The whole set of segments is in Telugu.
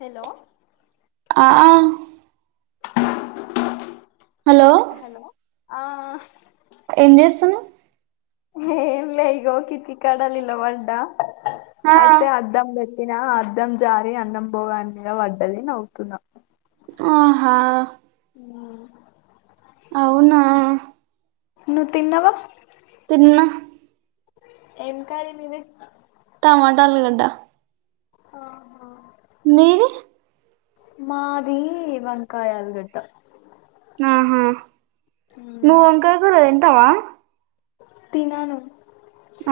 హలో ఆ హలో హలో ఆ ఏం చేస్తున్నవ్ ఏం లె ఇగో కిటికీ కాడ నిలబడ్డ ఆ ఐతే అద్ధం బెట్ ఇనా అద్దం జారి అన్నం భోగాన్ మీద పడ్డది నవ్వుతున్నా ఆహా ఊ అవునా నువ్ తిన్నవా తిన్న ఏం కర్రీ నీది టమాట ఆలుగడ్డ ఆహా నీది మాది వంకాయ ఆలుగడ్డ ఆహా ఊ నువ్ వంకాయ కూర తింటవ తినను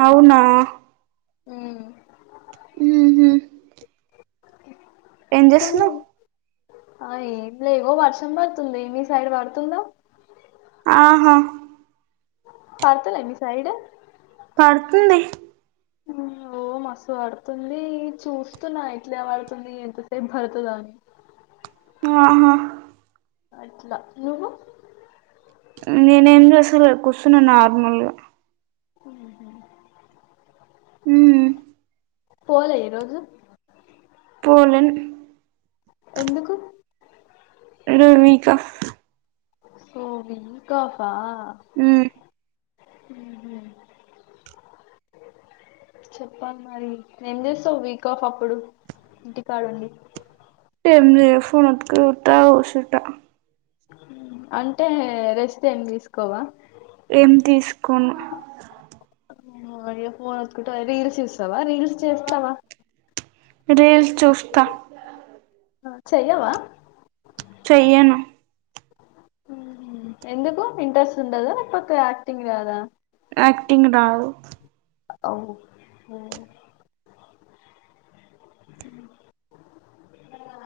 అవునా ఊ ఉహు ఏం కనీ చేస్తున్నావ్ ఆ ఏం లే ఇగో వర్షం పడుతుంది మీ సైడ్ పడుతుందో ఆహా పర్తలె మీ సైడ్ పడుతుంది ఓ మస్తు పడుతుంది చూస్తున్నా ఇట్లే పడుతుంది ఎంతసేపు పడుతదో అని ఆహా అట్లా నువ్వు నేనేం చేసలె కూర్చున్న నార్మల్ గా మ్ హ్మ్ ఉ పోలే ఈరోజు పోలేన్ ఎందుకు రూవికోఫ్ ఒహ్ వీక్ఒఫ్ఫ్ఫ ఉమ్ అహ్మ్ చెప్పాలి మరి ఎం చేస్తావ్ వీక్ ఆఫ్ అప్పుడు ఇంటి కాడండి ఏంలేదు ఫోన్ అటుకుని చూత కూర్చుంటా అంటే రెస్ట్ ఏం తీస్కోవా ఏం తీస్కును అయ్యో ఫోన్ వత్తుకుంటా రీల్స్ చుస్తావా రీల్స్ చేస్తావా రీల్స్ చూస్తా ఆ చెయవా చెయ్యను ఎందుకు ఇంట్రెస్ట్ ఉండదా లెక్పోతే యాక్టింగ్ రాదా యాక్టింగ్ రావు ఓకే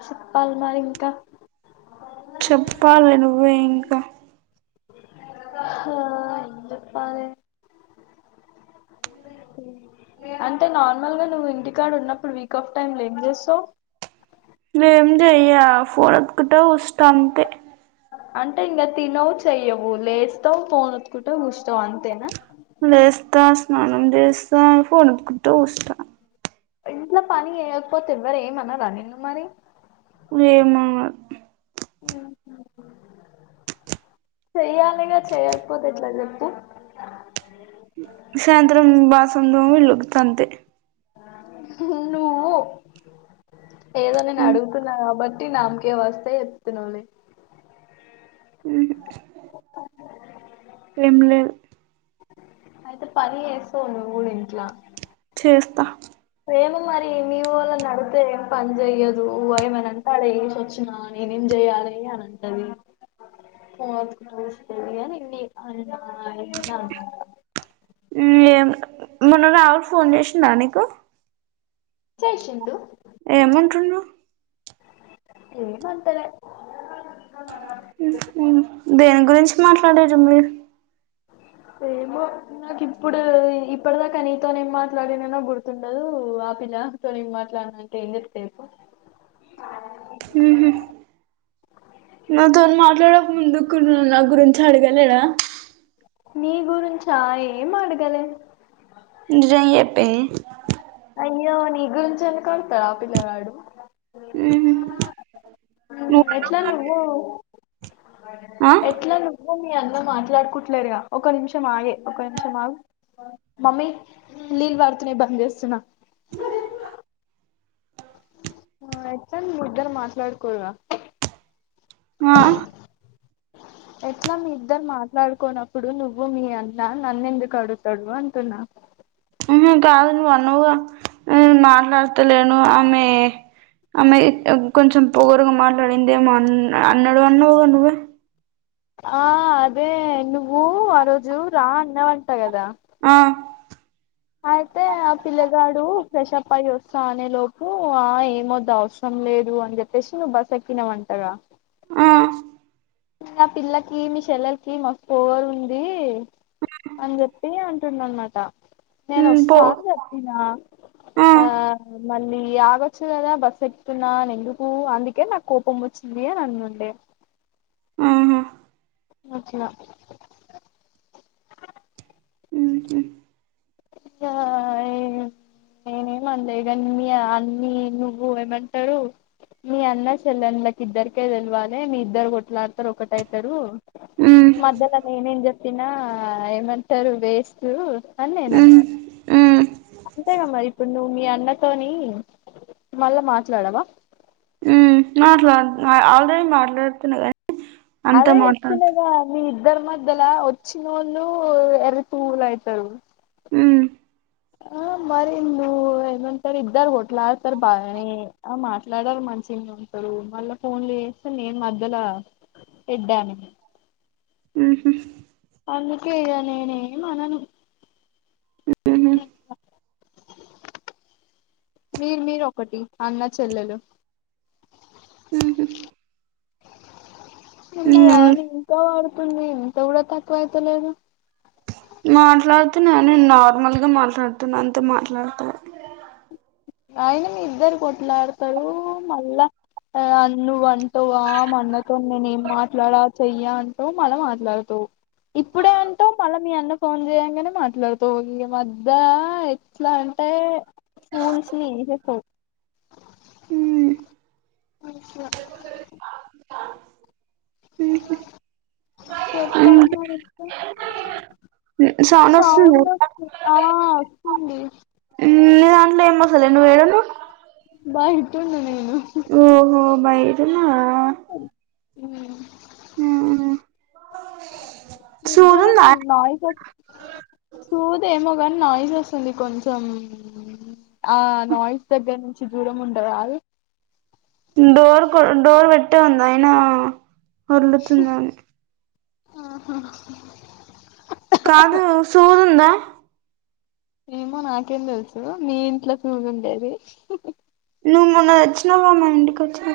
చెప్పాలి మరి ఇంకా చెప్పాలి నువ్వే ఇంకా ఆ ఏం చెప్పాలి అంటే నార్మల్గా నువ్వు ఇంటి కాడ ఉన్నప్పుడు వీక్ ఆఫ్ టైమ్లొ ఏంచేస్తావ్ ఏం చెయ్య ఫోనేత్కుంట సూస్త అంతే అంటే ఇంకా తినవు చెయ్యవు లేస్తావు ఫోన్ అటుకుంటావ్ చూస్తావ్ అంతేనా లేస్తా స్నానం చేస్తా ఫోన్ అట్టుకుంటూ చూస్తా ఇంట్లో పని చేయకపోతే ఎవరు ఏమన్నారా నిన్ను మరి ఏమనరూ ఆహా చెయ్యాలిగా చేయకపోతే ఎట్లా చెప్పు సాయంత్రం బసన్లుతోమి ఇళ్లులుడుతాంతే నువ్వు ఏదో నేను అడుగుతున్నా కాబట్టి నామకే వస్తే చెప్తున్నావులే ఉహు [unintelligible] ఎంలేదు అయితే పని చేస్తావ్ నువ్వ్ కూడా ఇంట్ల చేస్తా ఏమో మరి మీవోల్లనడుగుతే ఏం పని చెయదు ఏమనంటే ఆడ యేసోచిన నేనేం జెయ్యాలే అని అంటది పోనోతుకు చూస్తుంది అనిన్ని అ ఇన్నాను ఉమ్ ఏం మొన్న రాహుల్ ఫోన్ చేసిండా నీకు చేసిండు ఏమంటుండు ఎం అంటలే ఊహు దేని గురించి మాట్లాడాడు మీర్ ఏమో నాకు ఇప్పుడు ఇప్పటిదాకా నీతోనే ఏం మాట్లాడినానో గుర్తుండదు ఆపిలా తో ఏం మాట్లాడిన అంటే ఏం చెప్తా చెప్పు ఊహు నాతోనీ మాట్లాడక ముందు కును నా గురించి అడగాలేదా నీ గురించా ఏం అడగలే నిజం చెప్పే అయ్యో నీ గురించేందుకు అడుగుతాడు ఆ పిలగాడు ఉహు ఉమ్ ఎట్లా నువ్వన్నావుగా నువ్వు ఆ ఎట్లా నువ్వు మీ అన్న మాట్లాడుకుట్లేరుగా ఒక నిమిషం ఆగే ఒక నిమిషం ఆగు మమ్మీ నీళ్ళు పడుతున్నాయ్ బంద్ చేస్తున్నా [inaudible] ఆ ఏట్లో మీ ఇద్దరు మాట్లాడుకోరుగా ఆ [inaudible] ఎట్లా మీ ఇద్దరు మాట్లాడుకోనప్పుడు నువ్వు మీ అన్న నన్ను ఎందుకు అడుగుతాడు అంటున్నా ఊహు కాదు నువ్వు అన్నావుగా నేను మాట్లాడతలేను ఆమె ఆమె కొంచెం పొగరుగా మాట్లాడిందేమో అ అన్నాడు అన్నావుగా నువ్వే ఆ అదే నువ్వు ఆ రోజు రా అన్నావంటా గాదా ఆ అయితే ఆ పిల్లగాడు ఫ్రెషప్యి వస్తా అనే లోపు ఆ ఏమొద్దు అవసరం లేదు అని చె ప్పేసి నువ్వు బస్సు ఎక్కినవంట కదా ఆ నా పిల్లకి మీ చెల్లెలకి మాస్ పోగరు ఉంది అని చెప్పి అ టున్నాడు అనమాట నేను ఉమ్ పో వస్తా చెప్పిన ఆ మళ్ళీ ఆగొచ్చు కదా బస్ ఎతున్నాని ఎందుకు అందుకే నాకు కోపం వచ్చింది అని అన్నుండే ఆహా అట్లా ఆహ ఆ నేనేమన్లే ఇగ అన్ని నువ్వు ఏమంటారు మీ అన్న చెల్లెండ్లకి ఇద్దరికే తెలవాలే మీ ఇద్దరు కొట్లాడతారు ఒకటైతారు ఉమ్ మధ్యల నేనేం చెప్పిన ఏమంటారు వేస్ట్ అని ఉమ్ నేనన్న ఉమ్ అంతేగా మరి ఇప్పుడు నువ్వు మీ అన్నతోని మళ్ళా మాట్లాడవా ఉమ్ మాట్లా ఆల్రెడీ మాట్లాడుతున్నా కానీ అంతా అదే మాట్లాడు చెప్తున్నాగా మీ ఇద్దర్ మధ్యల వచ్చినోల్లు ఎర్రి పువ్వులు అయితారు ఉ ఆ మరి నువ్ ఏమంటరు ఇద్దరు కోట్లడతారు బాగానే ఆ మాట్లాడారు మంచినే అంటరు మళ్ళా ఫోన్లు చేస్త నేను మధ్యల ఎడ్డిమెనే ఉహ అందుకే ఇగ నేనేం అనను ఉహు మీరు మీరు ఒకటి అన్న చెల్లెలు ఉహు ఇమ్మ ఉమ్ వాని ఇంకా వాడుతుంది ఇంత కూడా తక్కువ అయితలేదు మాట్లాడుతున్నాను నార్మల్ గా మాట్లాడుతున్నా అంత మాట్లాడత ఆయిన మీ ఇద్దరు కొట్లాడతారు మళ్ళా అ నువ్ అంటావా మా అన్నతో నేను ఏం మాట్లాడా చెయ్య అంటవ్ మళ్ళ మాట్లాడుతావు ఇప్పుడే అంట మళ్ళా మీ అన్న ఫోన్ చేయంగానే మాట్లాడుతవ్ ఈ మద్ద ఇట్లా అంటే ఫూల్స్ ని చేసేస్తావ్ మాట్లాడతాలే ఉహు చెత అ సౌండ్ సౌ వస్తుంది ఆ వస్తుంది నీ దాంట్లో ఎం వస్తలే నువ్ ఏడున్నవ్ బయట ఉన్న నేను ఓహో బయట ఉన్నవ ఉ ఉహు నిద్దర నయిస్ వస్తు చూదేమో కాని నాయిస్ వస్తుంది కొంచెం ఆ నాయిస్ దగ్గర నుంచి దూరం ఉండరాదు డోర్ కొ డోర్ పెట్టే ఉంది అయినా వర్లుతుందేమో ఆహా కాదు సూది ఉందా ఏమో నాకేం తెలుసు మీ ఇంట్లో తూమి ఉండేది నువ్వు మొన్న వచ్చినావవా మా ఇంటికి వచ్చిన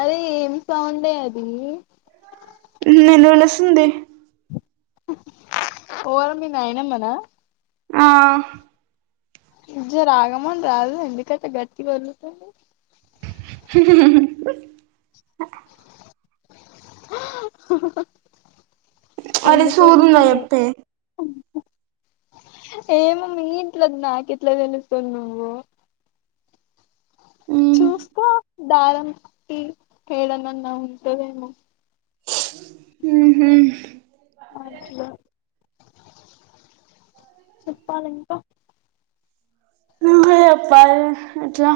అదే ఏం సౌండే అది నిను పిలుస్తుంది ఓరు మి నాయనమ్మ నా ఆ జర ఆగమనరాదు ఎందుకంట అట్ట గట్టిగా ఒర్లుతుంది హ అరె ఎందుకు సూరున్నా ఒర్లుతుంది ఎప్పే ఏమో మీ ఇంట్లది నాకు ఇట్ల తెలుస్తుంది నువ్వు ఉ చూస్త దారంకి ఏడనన్నా ఉంటదేమో ఉహు అట్లే చెప్పాల ఇంకా నువ్వే చెప్పాలి ఎట్లా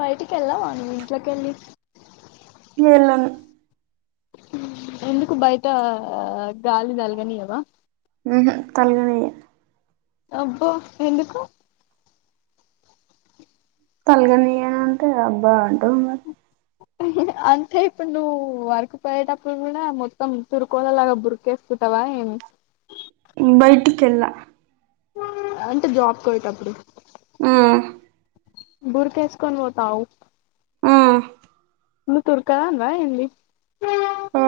బయటికిళ్ళవ నువు ఇంట్లో కెళ్ళి ఎళ్ళను ఎందుకు బయట ఆ గాలి తగలనియావా ఉహు తల్గనియ్య అబ్బ ఎందుకు తలగనియ అంటే అబ్బా అంటవ్ అంటే ఇప్పుడు నువ్వు వర్క్ కు పోయేటప్పుడు కూడా మొత్తం తురుకోలలాగా బురికేస్ [unintelligible] బైటికెళ్ళ అంటే జాబ్కి పోయేటప్పుడు ఆ బుర్క ఎసుకొని పోతావు ఆ నువ్వు తురక దానివ ఏంది ఆ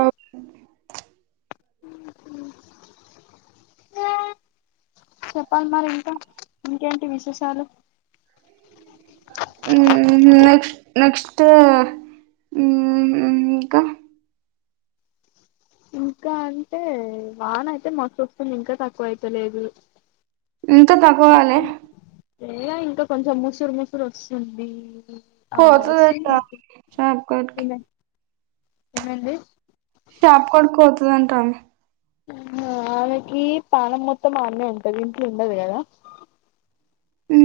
చెప్పాలి మరి ఇంక ఇంకేంటి విశేషాలు నెక్స్ట్ నెక్స్ట్ ఇంక ఇంకా అంటే వాన అయితే మస్తు వస్తుంది ఇంక తక్కువ అయిత లేదు ఇంకా తక్కువాలే [unintelligible] లేగ ఇంక కొంచెం ముసరు ముసరు వస్తుంది ఆ పోతాది అక్క వస్తుంది [unintelligible] ఏమండి షాప్ కాడికి పోతదంట ఆమె ఆమెకి పాణం మొత్తం అన్నే ఉంటది ఇంట్లో ఉండదు కదా ఉ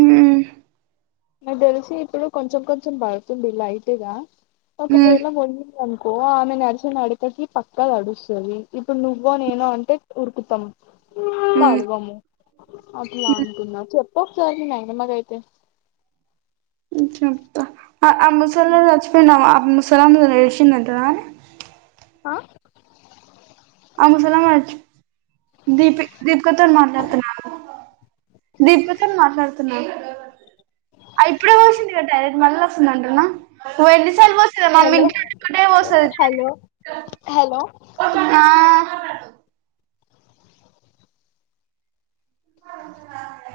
నాకు తెలిసి ఇప్పుడు కొంచెం కొంచెం పడుతుంది లైట్గ ఉమ్ ఒకవేళ [unintelligible] అనుకో ఆమె [unintelligible] నాడకకి పక్క నడుస్తుంది ఇప్పుడు నువ్వ నేన అంటే ఉరుకుతాం ఉమ్ తడవము అట్లా అంటున్న చెప్పు ఒకసారి [unintelligible] అయితే చెప్త ఆ [unintelligible] ఆ ఆ ముసలామె దీపిక తోని మాట్లాడుతున్న దీపిక తోని మాట్లాడుతున్న [unintelligible] ఆ ఇప్పుడే పో వచ్చింది [unintelligible] మళ్ళీ వస్తుందంటున్న హలో [unintelligible] హలో హలో ఆ